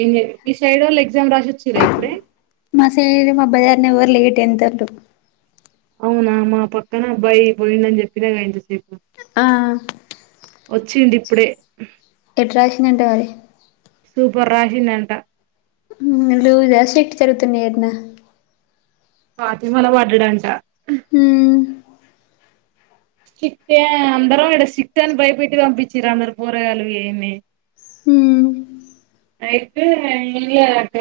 హిందీ ఈ సైడోళ్ళు ఎగ్జామ్ రాసొచ్చరా ఇప్పుడే బజార్ నెవ్వరు లేట్ ఎం [inaudible] అవునా మా పక్కన అబ్బాయి పోయిండని చెప్పినా గా ఇంతసేపు ఆ వచ్చిండిప్పుడే ఎట్రాషిండంట మరి సూపర్ రాషిండంట [inaudible] జరుగుతున్నాయట్నా బాత్రూం లో పడ్డడంట స్రిక్టే అందరం ఈడ స్రిక్ట్ అని భయపెట్టి పంపించిర్రు అందరూ పోరగాళ్లు వీడిని ఐతే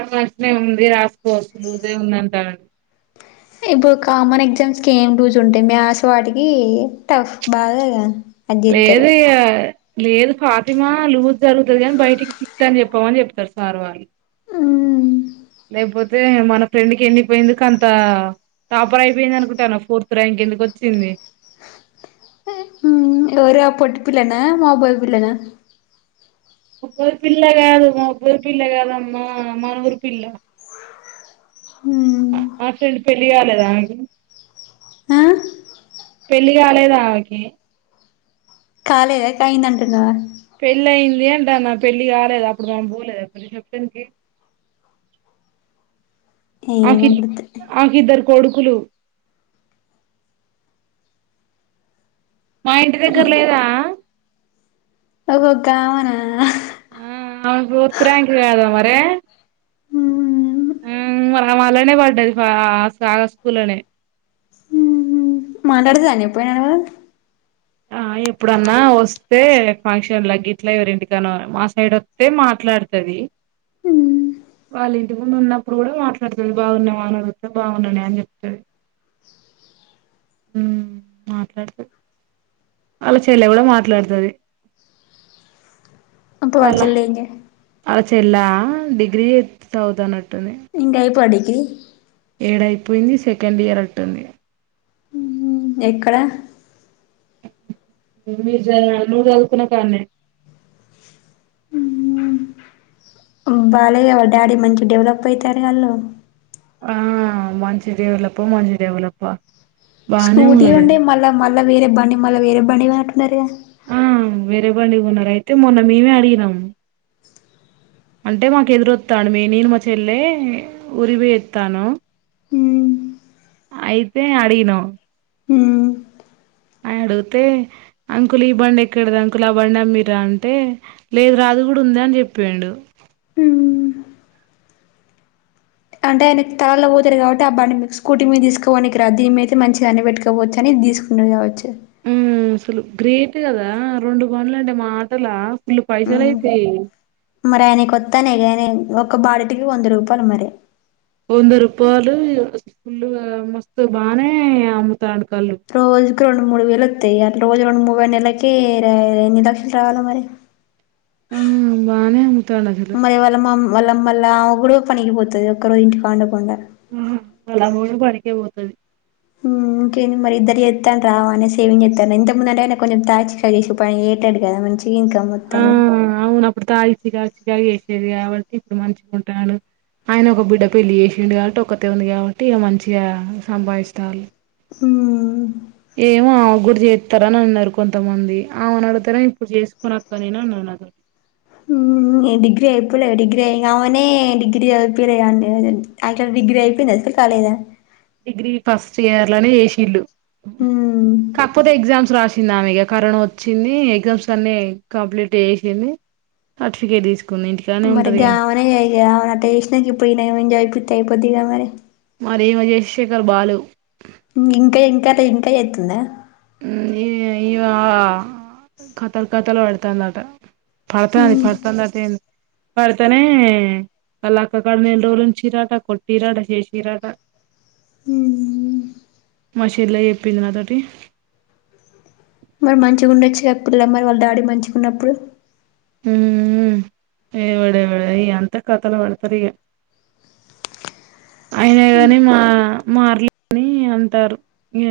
[inaudible] ఉంది రాసుకోవచ్చు లూజే ఉందంటారండి ఇప్పుడు కామన్ ఎగ్జామ్స్ కేం లూజ్ ఉంటుంది ఆస్ వాటికి టఫ్ బాగోదన్ లేదు ఇగ లేదు ఫాతిమా లూజ్ జరుగుతది అని బయటికి సిక్ట్ అని చెప్పమని చెప్తారు సార్ వాళ్ళు లేకపోతే మన ఫ్రెండ్ కి ఎన్ని పోయిందికు ఎందుకంత టాపర్ అయిపోయింది అనుకుంటాను ఫోర్త్ ర్యాంక్ ఎందుకొచ్చింది ఇంకెవరు ఆ పొట్టి పిల్లనా మాబై పిల్లనా [inaudible] పిల్ల కాదు మా [inaudible] పిల్ల కాదమ్మా మా ఊరు పిల్ల మా ఫ్రెండ్ పెళ్లి కాలేదా ఆమెకి ఆ పెళ్లి కాలేదా ఆమెకి కాలదా కయిందంటనా పెళ్లయ్యిన్ ఏంటన్నా పెళ్ళి కాలేదు అప్పుడు [inaudible] ఏమో ఆకిద్ గుర్తు ఆకిద్దరు కొడుకులు మా ఇంటి దగ్గర లేదా ఓహో కావనా [inaudible] కదా మరే [inaudible] పడ్డాది ఆ సార్ స్కూల్లోనే మాట్లాడుతానే ఎప్పుడైనా నువ్వు ఆ ఎప్పుడన్నా వస్తే ఫంక్షన్ లా గిట్లా ఎవరింటికన్నా మా సైడ్ వత్తే మాట్లాడుతుది వాళ్ళింటి ముందు ఉన్నప్పుడు కూడా మాట్లాడుతుది బాగున్నా [inaudible] వాళ్ళ చెల్లి కూడా మాట్లాడుతది ఇప్పుడు వాళ్ళ చెల్లి ఏం చే అళ్ళ చెల్లా డిగ్రీ చేయ్ [inaudible] చదువుతాన్నట్టుంది ఇంకైపో డిగ్రీ ఏడ అయిపోయింది సెకండ్ ఇయర్ అట్టుంది ఎక్కడ మీరు [inaudible] నువ్వు చదువుతున్న కాన్నే ఉమ్ బాలయ్య వాళ్ళ డాడీ మంచి డెవలప్ అయితారు వాళ్ళు ఆ మంచి డేవులప్ప మంచి డేవులప్పా స్కూటి ఉండే మల మల మ వేరే బండి మళ వేరే బండి దార రే బండి ఉన్నారు అయితే మొన్న మేమే అడిగినము అంటే మాకు ఎదురొస్తాడు మీ నీను మ చెల్లేె ఉరికి పోయేస్తాను అయితే అడిగిన అని అడిగితే అంకుల్ ఈ బండి ఎక్కడద అంకుల్ ఆ బండి అమ్మిరా అంటే లేదు రా అది కూడా ఉంది అని చెప్పాడు అంటే ఆయన తలల్లో పోతారు కాబట్టి ఆ బాడి మీ స్కూటీ మీద తీసుకోవడానికి రాదు దీని మీదతే మంచిగా అన్ని పెట్టుకోవచ్చు అది తీసుకునే కావచ్చు మ్మ్ అసలు గ్రేట్ కదా రెండు పనులు అంటే మా మాటల ఫులు పైసలు అయితా మరి ఆయనకు కొత్తాన్నాయిగానే ఒక బాటికి వంద రూపాయలు మరి వంద రూపాలు ఫుల్ మస్తు బాగానే అమ్ముతాండు కళ్ళు రోజుకి రెండు మూడు వేలు వత్తయ రోజు రండు మువై నెలకి ఎన్ని లక్షలు రావాలా మరి ఆ బానే అమ్ముతాండు అక్కడ అలా కూడా పనికి పోతది ఒక్కరోజ ఇంటికాడ ఉండకుండా ఉహు వాళ్ళ అమ్మ కూడా పనికే పోతది ఉ ఇంకేం మరి ఇద్దరు చేతన్నే రావా అనే సేవింగ్ చేస్తాను ఇంతకుముందు అంటే కొంచెం తాచి చేసి పని ఏటాడు కదా మంచి ఏం కమ్ము తనే ప్పుడు తాగి సిగ కా చేేసేది కాబట్టి ఇప్పుడు మంచిగా ఉంటాడు ఆయన ఒక బిడ్డ పెళ్లి చేసిండు కాబట్టి ఒకటే ఉంది కాబట్టి ఇ మంచిగా సంపాదిస్తారు ఉ ఏమో ఆమె గుడి చేస్తార అని అన్నారు కొంతమంది ఆమెను అడతార ఇప్పుడు చేసుకునక్కా అని అన్నది నాతో ఉ ఈ డిగ్రీ అయిపోలే డిగ్రీ అయి కావనే డిగ్రీ అయిపోలేండి అ డిగ్రీ అయిపోయింది అసలు కాలేదా డిగ్రీ ఫస్ట్ ఇయర్ లోనే ఏషీల్లు కాకపోతే ఎగ్జామ్స్ రాసి చ్చిందా ఇక కరోనా వచ్చింది ఎగ్జామ్స్ అన్ని కంప్లీట్ చేసింది సర్టిఫికేట్ తీసు మరిగావనే అయ్యా అటు చేసినాక ఇప్పుడు ఈన ఎంజాయ్ టైపోదిగా మరి మరి ఈమె చేసింది బాలేవు ఇంకా ఇంకా ఇంకా అవుతుందా ఉ ఈ ఈ ఆ కథలు కథలు పడతాందట పరతది పడతంది అటే పడతనే వాళ్ళక్క కడ నెల్లూరు నుంచి రాక కొట్టిరట చేసిరట ఉ ఉ మా చెల్లి చెప్పింది నాతోటి మరి మంచిగా ఉండొచ్చుగా పిల్ల మరి వాళ్ళ డాడీ మంచిగా ఉన్నప్పుడు ఉ ఉ ఏ వాడవడ ఈయ అంత కథలు వాడతరిగ అయినా గాని మా మారలేని అంటారు ఈ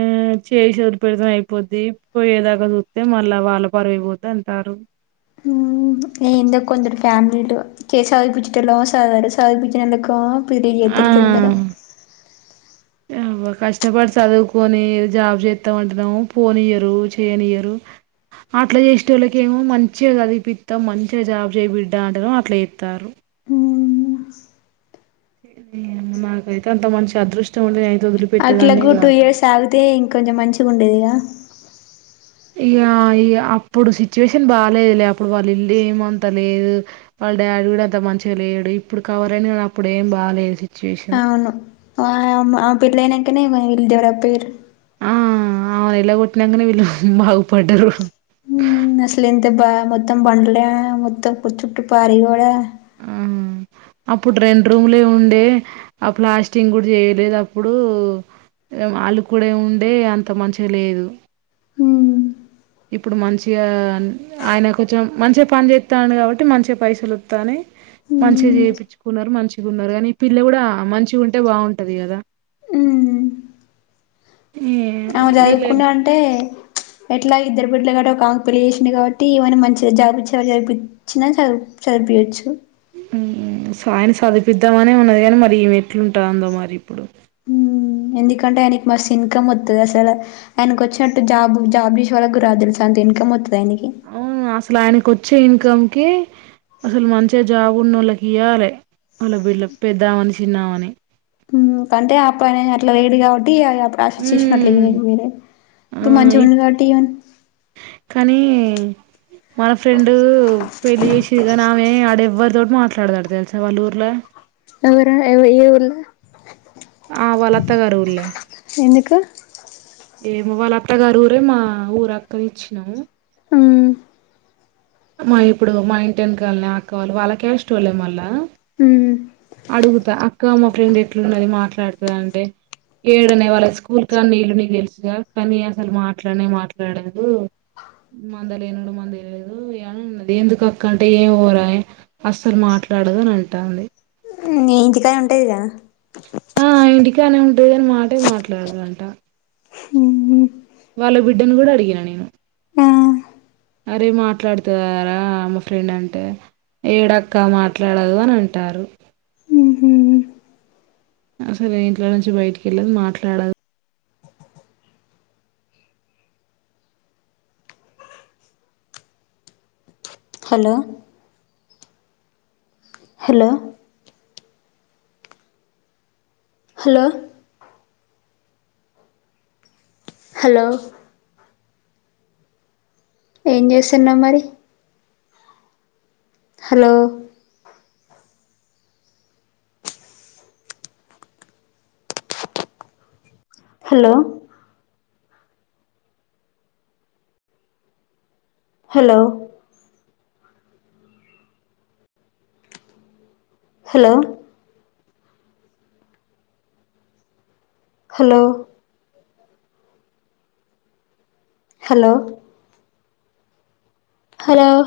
చేసేది పెడితం అయిపోద్ది పోయ్యేదాకా చూస్తతే మళ్ళా వాళ్ళ పరువైపోతే అంటారు నేనుంద కొందరు ఫ్యామిలీతో చేసే చవి పచ్చటలు సదవరు చదిపించినలకు పెళ్లి ఆ చేత్తరు తొందర కష్టపడి చదువుకొని జాబ్ చేస్తాం అంటున్నాము పోనీయరు చేయనియరు అట్లా చేసే వాళ్ళకి ఏమో మంచిగా చదివిపిస్తాం మంచిగా జాబ్ చేయిబిడ్డా అంటన్నా అట్లా చేస్తారు నాకైతే అంత మంచి అదృష్టం ఉండే అట్లాగు టూ ఇయర్స్ ఆగితే ఇంకొంచెం మంచిగా ఉండేదిగా ఇగ ఇగ అప్పుడు సిచ్యువేషన్ బాగాలేదు లే అప్పుడు వాళ్ళ ఇల్లు ఏమంత లేదు వాళ్ళ డాడీ కూడా అంత మంచిగా లేడు ఇప్పుడు కవర్ అయిన కానీ అప్పుడు ఏం బాగాలేదు అవును ఆ ఆ పిల్న కనే మ ఇళ్ దవర పేరు ఆ ఏళ్ల కొట్టినాకనే వీళ్ళు బాగుపడ్డారు ఉ అసలే ఎంత బా మొత్తం బండలే మొత్తం చుట్టటు పారీ గోడా ఉ అప్పుడు రెండు రూములే ఉండే ఆ ప్లాస్టింగ్ కూడా చేయలేదు అప్పుడు వాళ్ళు కూడా ఉండే అంత మంచిగా లేదు ఉమ్ ఇప్పుడు మంచిగా ఆయన కొంచెం మంచిగా పని చేస్తాడు కాబట్టి మంచిగా పైసలు వస్తాని మంచిగా ఉమ్ చేపిచుకున్నారు మంచిగా ఉన్నారు కానీ ఈ పిల్ల కూడా మంచిగా ఉంటే బాగుంటది కదా ఆమే వీళ్ళ చదువుకున్నా అంటే ఎట్లా ఇద్దరు బిడ్లు కాట్ట ఒక ఆకు పెళ్లి చేేసిాంది కాబట్టి ఏమన్న మంచిగా జాబచ్చ చదిపిించినా చదువు చదివయవచ్చు ఉహు సాయన చదిపిద్దామనే ఉన్నది కాని మరి ఈమెట్లుంటాందో మరి ఇప్పుడు ఎందుకంటే ఆయనకి మస్తు ఇన్కమ్ వతుంది అసలు ఆయనకు వచ్చినట్టు జాబ్ జాబ్ చేషే వాళ్కు రా తెలు స అంత ఇన్కమ్ వతుది అవు అసలు ఆయనకు వచ్చే ఇ కమ్ కి అసలు మంచిగా జాబ్ ఉన్న ఒళ్ళకి ఇయ్వాలి వాళ్ళ బిడ్ళ పెద్దామని చిన్నామని ఉ అంటే అ పయినే అట్లా వేడి కావ ఉ ఆ ఇప్పుడు మంచిగా ఉండు ఇప్పు కాబట్టి కానీ మన ఫ్రెండు పెళ్లి చేసిరు కాని ఆమె ఆడెవ్వరితోటి మాట్లాడదట తెలుసా వల్లూర్ల ఎవారు ఎవ ఏఊర్ల ఆ వాళ్లత్తగారి ఊర్లో ఎందుకు ఏమో వాళ్ళ అత్తగారు ఊరే మా ఊరు అక్కని ఇచ్చినాము ఉ మా ఇప్పుడు మా ఇంటివేన్కాల ఆక్క వాళ్ళ క్యష్టోల్లే మళ్ళా ఉ అడుగుత అక్క అమ్మ ఫ్రెండ్ ఎట్లున్నది మాట్లాడుతదా అంటే ఏడనే వాళ్ళ స్కూల్ కానీ నీళ్లుని తెలుసుగా కానీ అసలు మాట్లాడ మాట్లాడదు మంద లేనుడు మంది తెదుని ఉన్నది ఎందుకు అక్క అంటే ఏంమోర అసలు మాట్లాడదు అని అంటాంది ని ఇంటికాడ ఉంటదిగ ఆ ఇంటికానే ఉంటదిని మాటే మాట్లాడుదంట వాళ్ళ బిడ్డను కూడా అడిగిన నేను ఆ అరే మాట్లాడుతారా ఆమె ఫ్రెండ్ అంటే ఏడక్క మాట్లాడదు అని అంటారు అసలు ఇంట్లో నుంచి బయటికెళ్ళదు మాట్లాడదు హలో హలో హలో హలో ఏం చేస్తున్నావ్ మరి hello hello hello hello hello hello hello